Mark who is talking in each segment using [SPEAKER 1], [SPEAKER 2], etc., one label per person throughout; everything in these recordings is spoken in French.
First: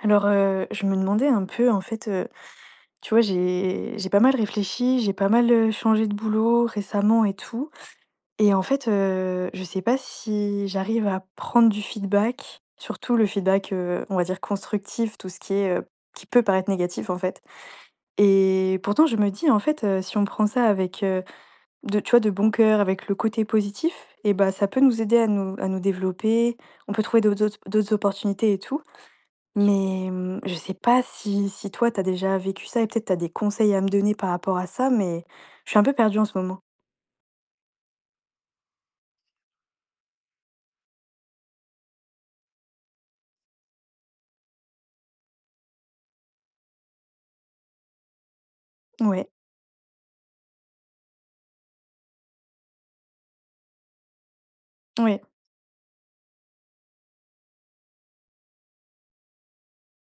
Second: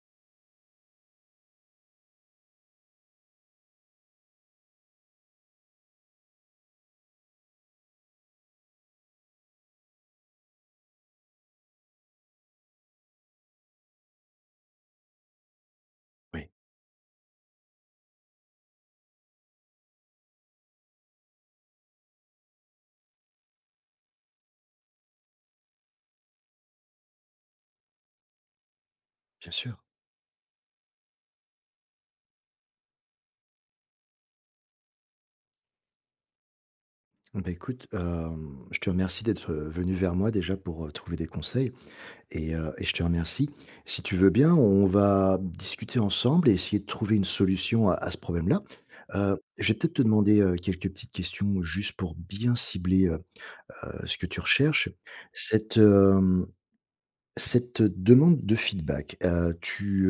[SPEAKER 1] Je me demandais un peu, tu vois, j'ai pas mal réfléchi, j'ai pas mal, changé de boulot récemment et tout. Et en fait, je sais pas si j'arrive à prendre du feedback, surtout le feedback, on va dire constructif, tout ce qui est, qui peut
[SPEAKER 2] Oui,
[SPEAKER 1] paraître négatif en fait. Et pourtant je me dis en fait, si on prend ça avec, de tu vois, de bon cœur, avec le côté positif, et bah, ça peut nous aider à nous développer, on peut trouver d'autres opportunités et tout.
[SPEAKER 2] bien sûr.
[SPEAKER 1] Mais, je sais pas si toi t'as déjà vécu ça et peut-être t'as des conseils à me donner par rapport à ça, mais je suis un peu perdue en ce moment.
[SPEAKER 2] Bah, écoute, je te remercie d'être, venu vers moi déjà pour, trouver des conseils et je te remercie. Si tu veux bien, on va discuter ensemble et essayer de trouver une solution à ce problème-là.
[SPEAKER 1] Ouais,
[SPEAKER 2] Je vais peut-être te demander, quelques petites questions juste pour bien cibler, ce que tu recherches.
[SPEAKER 1] ouais.
[SPEAKER 2] Cette, hem, Cette demande de feedback,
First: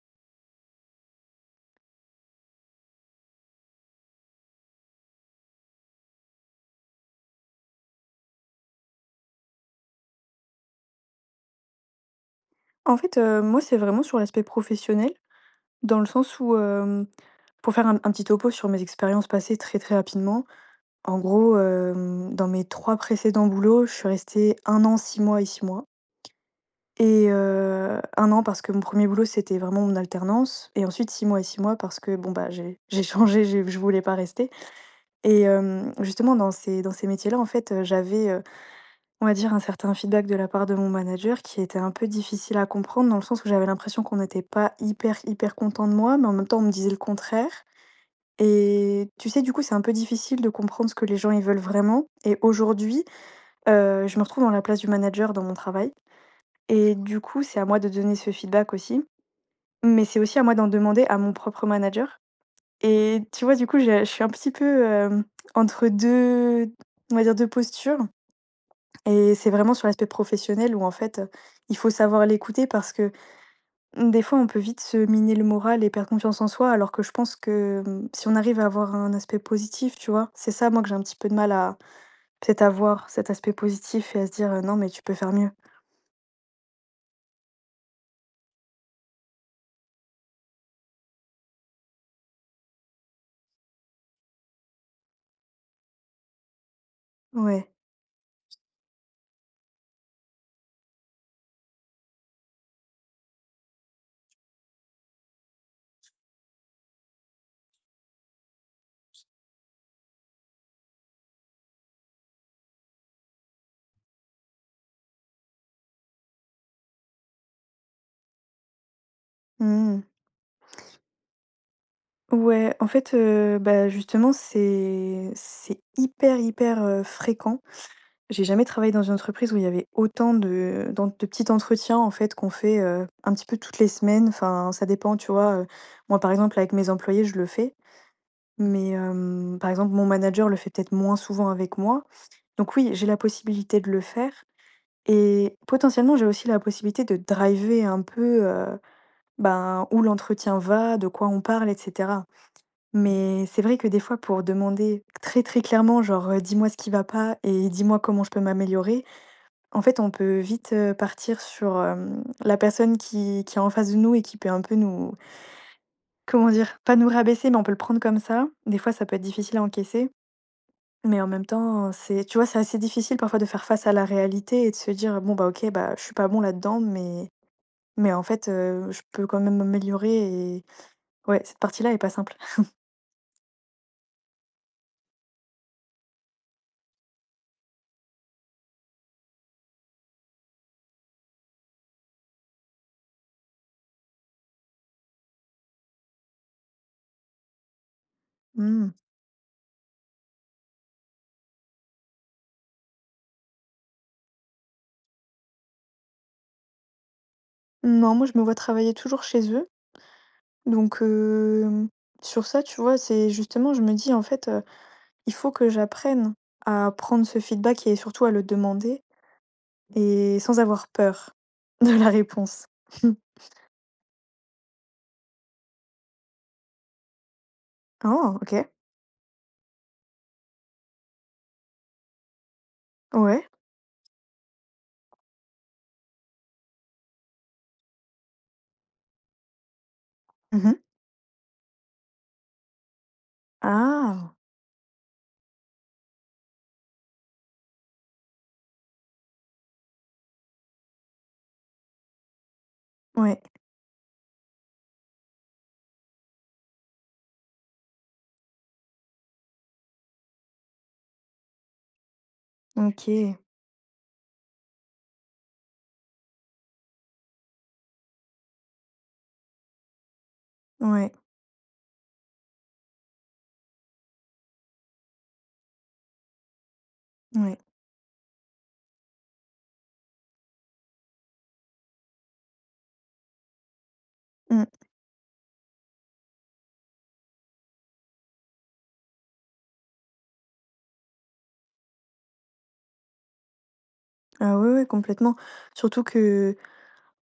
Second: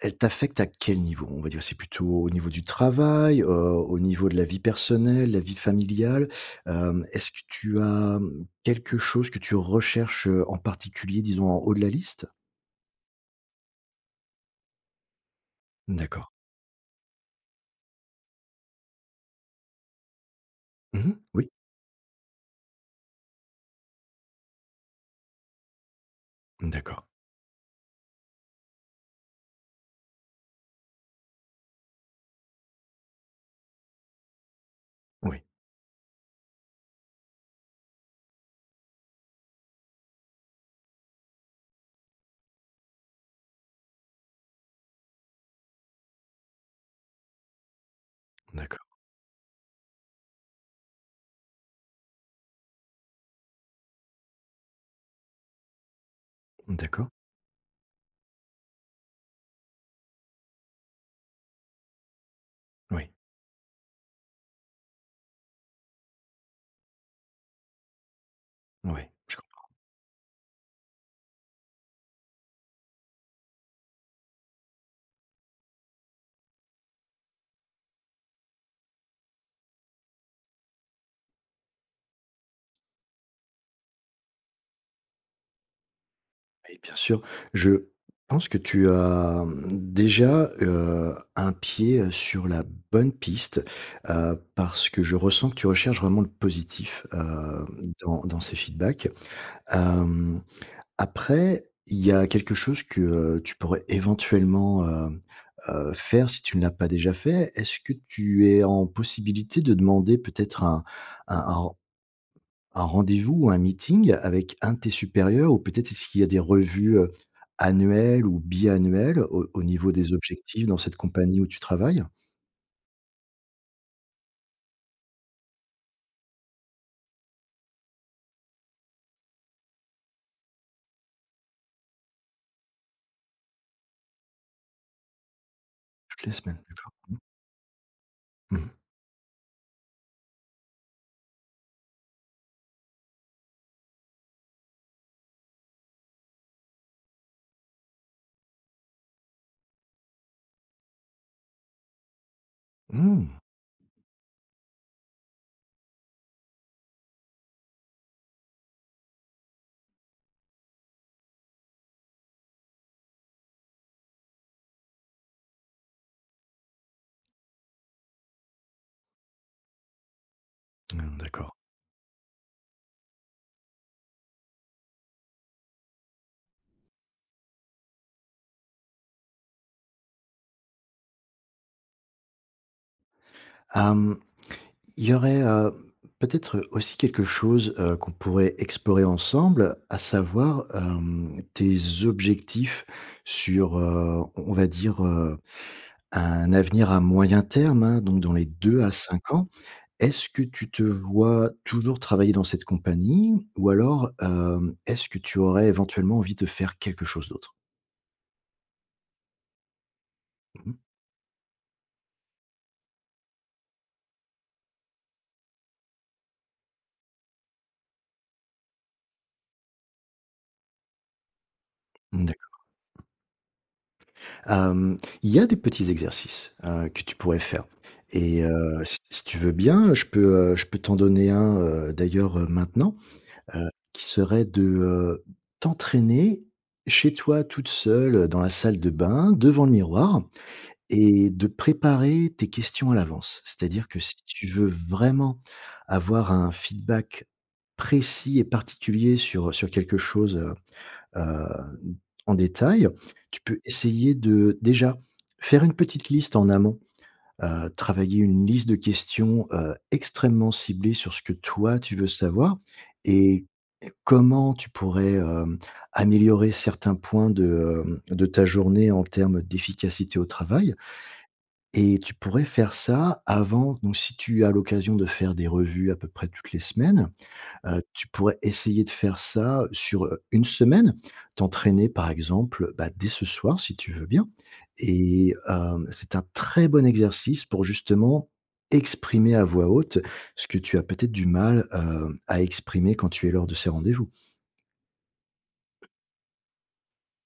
[SPEAKER 2] elle t'affecte à quel niveau? On va dire, c'est plutôt au niveau du travail, au niveau de la vie personnelle, la vie familiale? Est-ce que tu as, quelque chose que tu recherches, en particulier, disons, en haut de la liste?
[SPEAKER 1] En fait, moi, c'est vraiment sur l'aspect professionnel, dans le
[SPEAKER 2] D'accord.
[SPEAKER 1] sens où, hem, pour faire un petit topo sur mes expériences passées très, très rapidement,
[SPEAKER 2] Mmh.
[SPEAKER 1] en
[SPEAKER 2] Oui.
[SPEAKER 1] gros, hem, dans mes 3 précédents boulots, je suis restée un an, 6 mois et 6 mois.
[SPEAKER 2] D'accord.
[SPEAKER 1] Et 1 an parce que mon premier boulot, c'était vraiment mon alternance, et ensuite 6 mois et 6 mois parce que bon, bah, j'ai changé, j'ai je voulais pas rester. Et
[SPEAKER 2] Oui.
[SPEAKER 1] hem, justement dans ces métiers-là, en fait, j'avais, on va dire un certain feedback de la part de mon manager qui était un peu difficile à comprendre dans le sens où j'avais l'impression qu'on n'était pas hyper, hyper content de moi, mais en même temps on me disait le contraire,
[SPEAKER 2] D'accord.
[SPEAKER 1] et tu sais, du coup, c'est un peu difficile de comprendre ce que les gens, ils veulent vraiment. Et aujourd'hui, je me retrouve dans la place du manager dans mon travail, et
[SPEAKER 2] D'accord.
[SPEAKER 1] du coup, c'est à moi de donner ce feedback aussi, mais c'est aussi à moi d'en demander à mon propre manager.
[SPEAKER 2] Oui.
[SPEAKER 1] Et tu vois, du coup, je suis un petit peu, hem, entre 2, on va dire 2 postures.
[SPEAKER 2] Oui.
[SPEAKER 1] Et
[SPEAKER 2] Je
[SPEAKER 1] c'est vraiment sur l'aspect professionnel où en fait, il faut savoir l'écouter parce que, mmh, des fois, on peut vite se miner le moral et perdre confiance en soi, alors que je pense que, mmh, si on arrive à avoir un aspect positif, tu vois? C'est ça, moi, que j'ai un petit peu de mal à peut-être avoir cet aspect positif et à se dire, «Non, mais tu peux faire mieux».
[SPEAKER 2] Oui, bien sûr. Je pense que tu as, déjà, un pied, sur la bonne piste, parce que je ressens que tu recherches vraiment le positif,
[SPEAKER 1] Ouais.
[SPEAKER 2] dans ces feedbacks. Hem, Après, il y a quelque chose que, tu pourrais éventuellement, faire si tu ne l'as pas déjà fait. Est-ce que tu es en possibilité de demander peut-être un un un rendez-vous ou un meeting avec un de tes supérieurs ou peut-être est-ce qu'il y a des revues, annuelles ou biannuelles au niveau
[SPEAKER 1] Mmh.
[SPEAKER 2] des objectifs dans cette compagnie où tu travailles?
[SPEAKER 1] Ouais, en fait, bah, justement, c'est hyper, hyper, fréquent. J'ai jamais travaillé dans une entreprise où il y avait autant de d'en de petits entretiens, en fait, qu'on fait, un petit peu toutes les semaines. Enfin, ça dépend, tu vois? Moi,
[SPEAKER 2] Toutes
[SPEAKER 1] par
[SPEAKER 2] les
[SPEAKER 1] exemple,
[SPEAKER 2] semaines,
[SPEAKER 1] avec mes
[SPEAKER 2] d'accord.
[SPEAKER 1] employés, je le fais,
[SPEAKER 2] Mmh mh.
[SPEAKER 1] mais hem, par exemple, mon manager le fait peut-être moins souvent avec moi. Donc oui, j'ai la possibilité de le faire, et potentiellement, j'ai aussi la possibilité de driver un peu, ben, où l'entretien va, de quoi on parle et cetera.
[SPEAKER 2] Mmh,
[SPEAKER 1] Mais c'est vrai que des fois, pour demander très, très clairement, genre, «Dis-moi ce qui va pas et dis-moi comment je peux m'améliorer», en fait, on peut vite, partir sur, hem, la personne qui est en face de nous et qui peut un peu nous comment dire? Pas nous rabaisser, mais on peut le prendre comme ça. Des fois, ça peut être difficile à encaisser,
[SPEAKER 2] mmh,
[SPEAKER 1] mais en même
[SPEAKER 2] d'accord.
[SPEAKER 1] temps, c'est tu vois, c'est assez difficile parfois de faire face à la réalité et de se dire: «Bon, bah, OK, bah, je suis pas bon là-dedans, mais en fait, je peux quand même m'améliorer». Et ouais, cette partie-là est pas simple.
[SPEAKER 2] Hem, il y aurait, peut-être, aussi quelque chose, qu'on pourrait explorer ensemble, à savoir, tes objectifs sur, on va dire, un avenir à moyen terme, hein, donc dans les deux à
[SPEAKER 1] Mmh.
[SPEAKER 2] 5 ans. Est-ce que tu te vois toujours travailler dans cette compagnie ou alors, est-ce que tu aurais éventuellement envie de faire quelque chose d'autre?
[SPEAKER 1] Non, moi, je me vois travailler toujours chez eux,
[SPEAKER 2] Mmh.
[SPEAKER 1] donc hem, sur ça, tu vois, c'est justement, je me dis: «En fait, il faut que j'apprenne à prendre ce feedback et surtout à le demander et sans avoir peur de la
[SPEAKER 2] D'accord.
[SPEAKER 1] réponse».
[SPEAKER 2] Il y a des petits exercices, que tu pourrais faire
[SPEAKER 1] Oh,
[SPEAKER 2] et
[SPEAKER 1] OK.
[SPEAKER 2] heu, si tu veux bien, je peux t'en donner un, d'ailleurs, maintenant,
[SPEAKER 1] Ouais.
[SPEAKER 2] qui serait de, t'entraîner chez toi toute seule, dans la salle de bain, devant le miroir.
[SPEAKER 1] Mmh.
[SPEAKER 2] Et de préparer tes questions à l'avance. C'est-à-dire que si
[SPEAKER 1] Ah!
[SPEAKER 2] tu veux vraiment avoir un feedback précis et particulier sur quelque chose, heu, en détail, tu
[SPEAKER 1] Ouais.
[SPEAKER 2] peux essayer de déjà faire une petite liste en amont, travailler une liste de questions, extrêmement ciblées sur ce que toi tu veux savoir
[SPEAKER 1] OK.
[SPEAKER 2] et comment tu pourrais, améliorer certains points de, de ta journée en termes d'efficacité au travail.
[SPEAKER 1] Ouais,
[SPEAKER 2] Et tu pourrais faire ça avant, donc si tu as l'occasion de faire des revues à peu près toutes les semaines,
[SPEAKER 1] ouais.
[SPEAKER 2] tu pourrais essayer de faire ça sur, 1 semaine. T'entraîner par exemple, bah, dès ce soir si tu veux bien
[SPEAKER 1] Mmh.
[SPEAKER 2] et c'est un très bon exercice pour justement exprimer à voix haute ce que tu as peut-être du mal, à exprimer quand tu es lors de ces rendez-vous.
[SPEAKER 1] Ah ouais, ouais, complètement. Surtout que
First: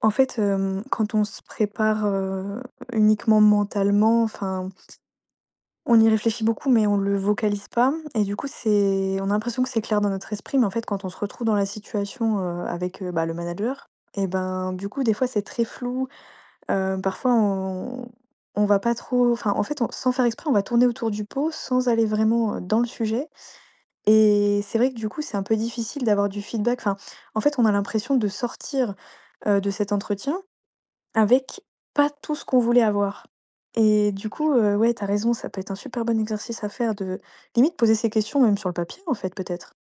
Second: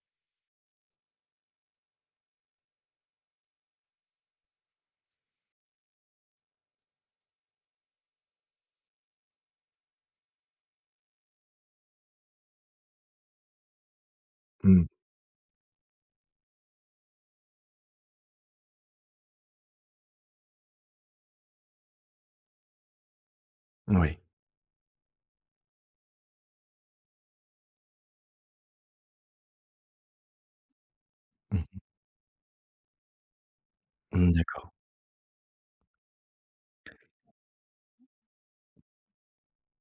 [SPEAKER 1] en fait, hem, quand on se prépare, uniquement mentalement, enfin on y réfléchit beaucoup, mais on le vocalise pas, et du coup, c'est on a l'impression que c'est clair dans notre esprit, mais en fait, quand on se retrouve dans la situation, avec, bah, le manager et ben,
[SPEAKER 2] Mmh,
[SPEAKER 1] du coup, des fois, c'est très flou, parfois on va pas trop enfin, en fait, on sans faire exprès, on va tourner autour du pot sans aller vraiment, dans le sujet.
[SPEAKER 2] oui.
[SPEAKER 1] Et c'est vrai que du coup, c'est un peu difficile d'avoir du feedback. Enfin, en fait, on a l'impression de sortir, de cet entretien avec
[SPEAKER 2] Mmh,
[SPEAKER 1] pas tout ce qu'on voulait avoir, et du
[SPEAKER 2] mmh,
[SPEAKER 1] coup,
[SPEAKER 2] d'accord.
[SPEAKER 1] ouais, t'as raison, ça peut être un super bon exercice à faire de limite poser ces questions même sur le papier, en fait, peut-être?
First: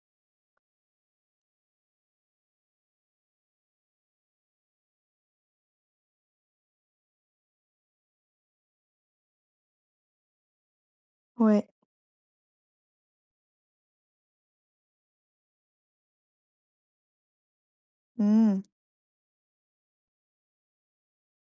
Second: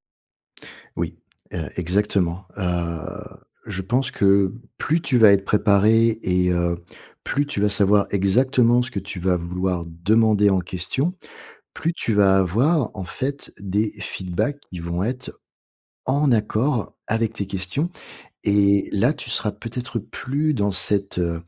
[SPEAKER 2] Oui, exactement, je pense que plus tu vas être préparé et plus tu vas savoir exactement ce que tu vas vouloir demander en question,
[SPEAKER 1] Ouais.
[SPEAKER 2] plus tu vas avoir en fait des feedbacks qui vont être en accord avec tes questions
[SPEAKER 1] Mmh.
[SPEAKER 2] et là, tu seras peut-être plus dans cette,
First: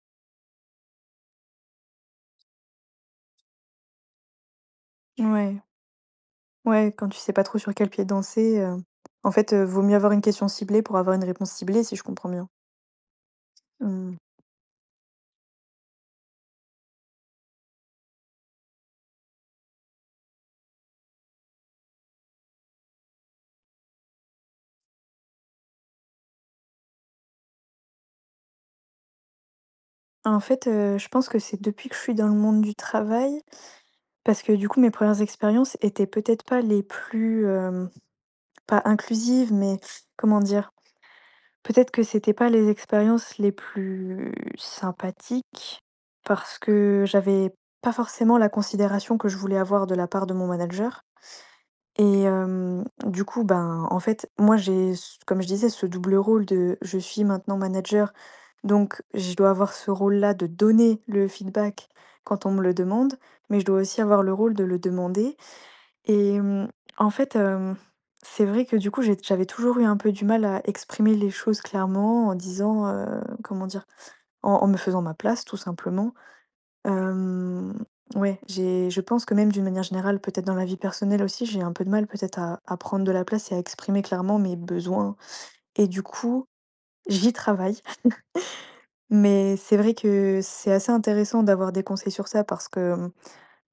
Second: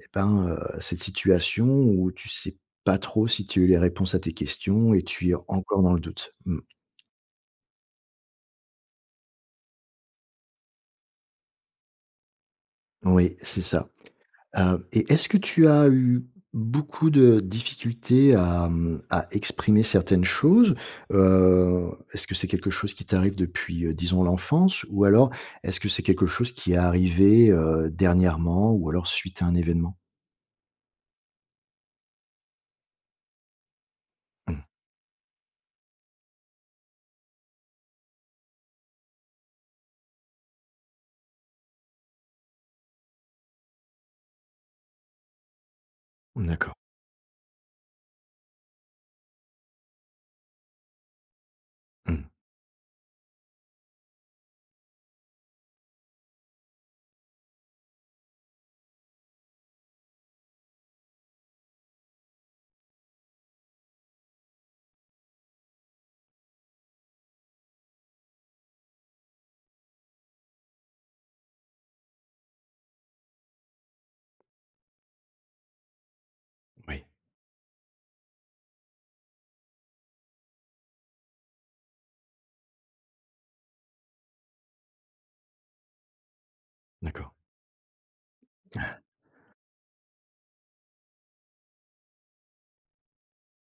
[SPEAKER 2] et ben, cette situation où tu sais pas trop si tu as eu les réponses à tes questions et tu es
[SPEAKER 1] Ouais.
[SPEAKER 2] encore dans le doute. Mmh,
[SPEAKER 1] Ouais, quand tu sais pas trop sur quel pied danser, en fait, vaut mieux avoir une question ciblée pour avoir une réponse ciblée, si je comprends bien?
[SPEAKER 2] oui, c'est ça.
[SPEAKER 1] Mmh.
[SPEAKER 2] Et est-ce que tu as eu beaucoup de difficultés à, à exprimer certaines choses? Est-ce que c'est quelque chose qui t'arrive depuis, disons l'enfance? Ou alors est-ce que c'est quelque chose qui est arrivé, dernièrement ou alors suite à un événement?
[SPEAKER 1] En fait, je pense que c'est depuis que je suis dans le monde du travail, parce que du coup, mes premières expériences étaient peut-être pas les plus, hem, pas inclusives, mais comment dire? Peut-être que c'était pas les expériences les plus sympathiques,
[SPEAKER 2] Mmh,
[SPEAKER 1] parce
[SPEAKER 2] d'accord.
[SPEAKER 1] que j'avais pas forcément la considération que je voulais avoir de la part de mon manager. Et
[SPEAKER 2] Mmh,
[SPEAKER 1] hem, du coup, ben, en fait, moi, j'ai ce comme je disais, ce double rôle de je suis maintenant manager, donc je dois avoir ce rôle-là de donner le feedback quand on me le demande, mais je dois aussi avoir le rôle de le demander. Et mmh, en fait, hem, c'est vrai que du coup, j'avais toujours eu un peu du mal à exprimer les choses clairement en disant, comment dire? En me faisant ma place tout simplement.
[SPEAKER 2] oui,
[SPEAKER 1] Hem, ouais, j'ai je pense que même d'une manière générale, peut-être dans la vie personnelle aussi, j'ai un peu de mal peut-être à prendre de la place et à exprimer clairement mes besoins, et du coup,
[SPEAKER 2] d'accord.
[SPEAKER 1] j'y travaille. Mais c'est vrai que c'est assez intéressant d'avoir des conseils sur ça parce que, mmh,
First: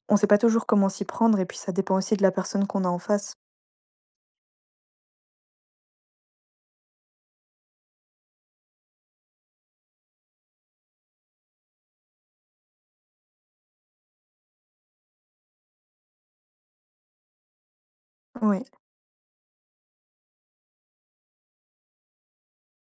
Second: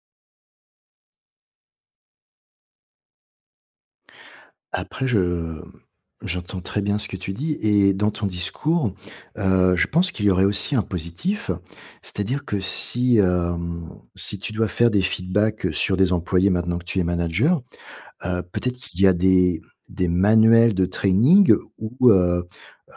[SPEAKER 1] on sait pas toujours comment s'y prendre, et puis ça dépend aussi de la personne qu'on a en face.
[SPEAKER 2] Après je J'entends très bien ce que tu dis et dans ton discours, je pense qu'il y aurait aussi un positif. C'est-à-dire que si, si tu dois faire des feedbacks, sur des employés maintenant que tu es manager,
[SPEAKER 1] Ouais,
[SPEAKER 2] peut-être qu'il y a des manuels de training où, heu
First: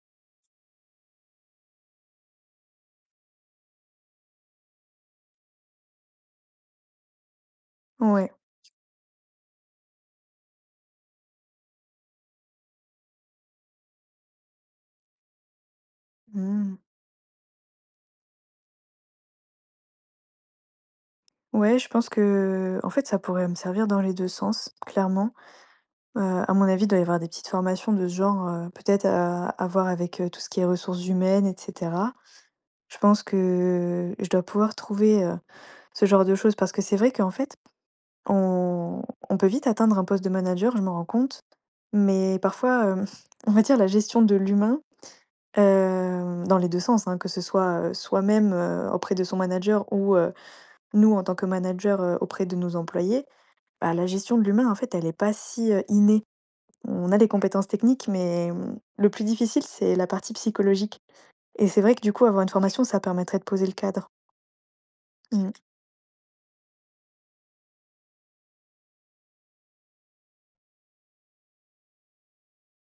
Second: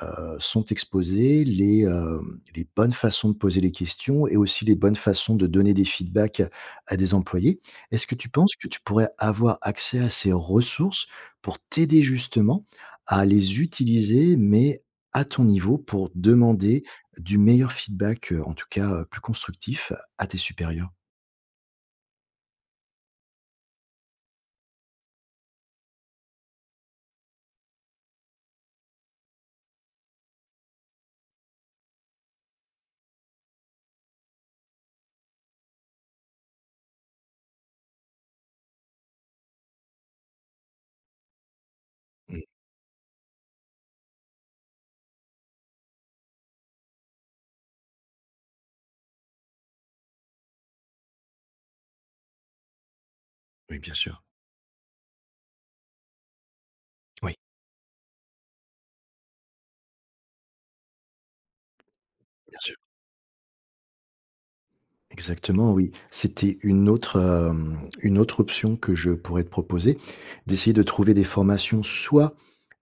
[SPEAKER 2] heu, sont exposées, les, les bonnes façons de poser les questions et aussi les bonnes façons de donner des feedbacks à des employés. Est-ce que tu
[SPEAKER 1] ouais.
[SPEAKER 2] penses que tu pourrais avoir accès à ces ressources pour t'aider justement à les utiliser, mais à ton niveau pour
[SPEAKER 1] Mmh.
[SPEAKER 2] demander du meilleur feedback, en tout cas, plus constructif à tes supérieurs?
[SPEAKER 1] Ouais, je pense que, en fait, ça pourrait me servir dans les 2 sens, clairement. Heu, à mon avis, il doit y avoir des petites formations de ce genre, peut-être à voir avec, tout ce qui est ressources humaines et cetera. Je pense que je dois pouvoir trouver, ce genre de choses parce que c'est vrai qu'en fait, on on peut vite atteindre un poste de manager, je m'en rends compte, mais
[SPEAKER 2] Mmh,
[SPEAKER 1] parfois, hem, on va dire la gestion de l'humain, hem, dans les 2 sens, hein, que ce soit, soi-même, auprès de son manager ou, nous en tant que manager, auprès de nos employés.
[SPEAKER 2] oui, bien
[SPEAKER 1] Bah, la
[SPEAKER 2] sûr.
[SPEAKER 1] gestion de l'humain, en fait, elle est pas si, innée. On a les
[SPEAKER 2] Oui,
[SPEAKER 1] compétences techniques, mais, mmh, le plus difficile, c'est la partie psychologique, et c'est vrai que, du coup, avoir une
[SPEAKER 2] bien sûr.
[SPEAKER 1] formation, ça permettrait de poser le cadre. Mmh.
[SPEAKER 2] Exactement, oui. C'était une autre, une autre option que je pourrais te proposer, d'essayer de trouver des formations soit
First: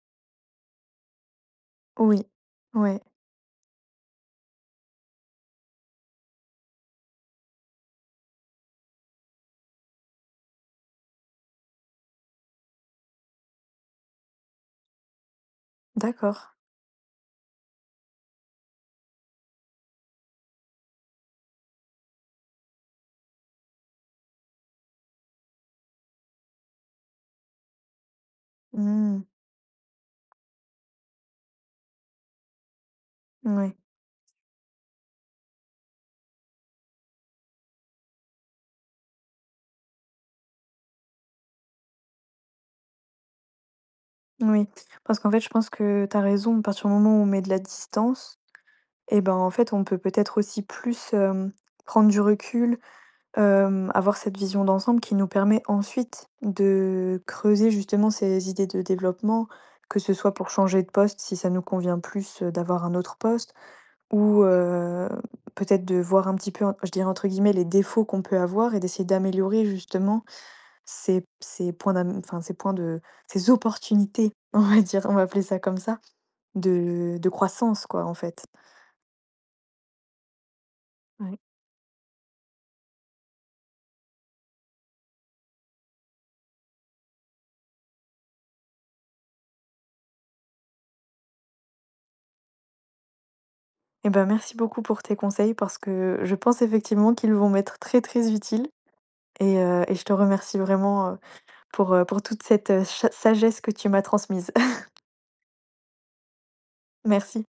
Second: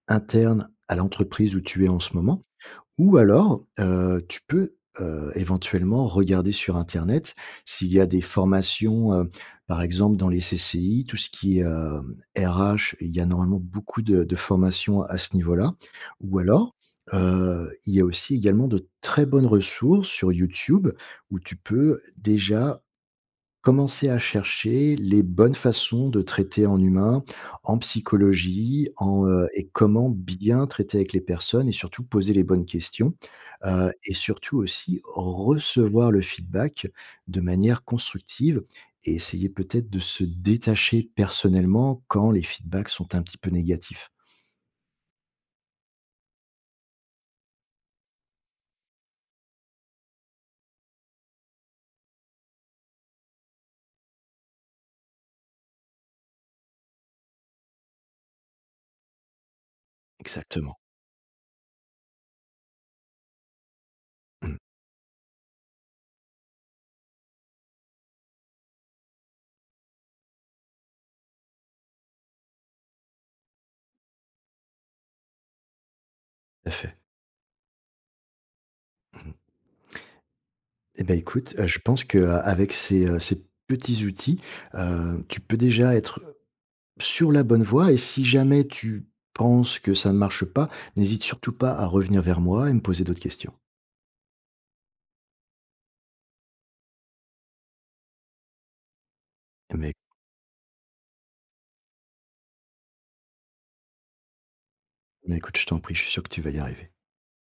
[SPEAKER 2] internes à l'entreprise où tu es en ce
[SPEAKER 1] Oui.
[SPEAKER 2] moment
[SPEAKER 1] Ouais.
[SPEAKER 2] ou alors, tu peux, éventuellement regarder sur internet s'il y a des formations, par exemple dans les CCI, tout ce qui est, RH, il y a normalement beaucoup de formations à ce niveau-là
[SPEAKER 1] D'accord.
[SPEAKER 2] ou alors, il y a aussi également de très bonnes ressources sur YouTube où tu peux déjà commencer à chercher les bonnes façons de traiter en humain, en psychologie,
[SPEAKER 1] Mmh.
[SPEAKER 2] en, et comment bien traiter avec les personnes et surtout poser les bonnes questions,
[SPEAKER 1] Ouais.
[SPEAKER 2] et surtout aussi recevoir le feedback de manière constructive et essayer peut-être de se détacher personnellement quand les feedbacks sont un petit peu négatifs.
[SPEAKER 1] Oui. Parce qu'en fait, je pense que tu as raison, à partir du moment où on met de la distance et ben, en fait, on peut peut-être aussi plus, hem, prendre du recul. Hem, avoir cette vision d'ensemble qui nous permet ensuite de creuser justement ces idées de développement, que ce soit pour
[SPEAKER 2] Exactement.
[SPEAKER 1] changer de poste si ça nous convient plus, d'avoir un autre poste ou,
[SPEAKER 2] Mmh,
[SPEAKER 1] peut-être de voir un petit peu en je dirais entre guillemets «les défauts» qu'on peut avoir et d'essayer d'améliorer justement ces points d'am enfin ces points de ces opportunités, on va dire, on va appeler ça comme ça,
[SPEAKER 2] tout à fait.
[SPEAKER 1] de croissance quoi, en fait.
[SPEAKER 2] Et bah,
[SPEAKER 1] Ouais.
[SPEAKER 2] écoute, je pense qu'avec ces, ces petits outils, tu peux déjà être sur la bonne voie et si jamais tu penses que ça ne marche pas, n'hésite surtout pas à revenir vers moi et me poser d'autres questions.
[SPEAKER 1] Et ben merci beaucoup pour tes conseils parce que je pense effectivement qu'ils vont m'être très, très utiles.
[SPEAKER 2] Eh Mais
[SPEAKER 1] Et je te remercie vraiment, pour toute cette, cha sagesse que tu m'as transmise.
[SPEAKER 2] mais écoute, je t'en prie, je suis sûr que tu vas y arriver.
[SPEAKER 1] Merci.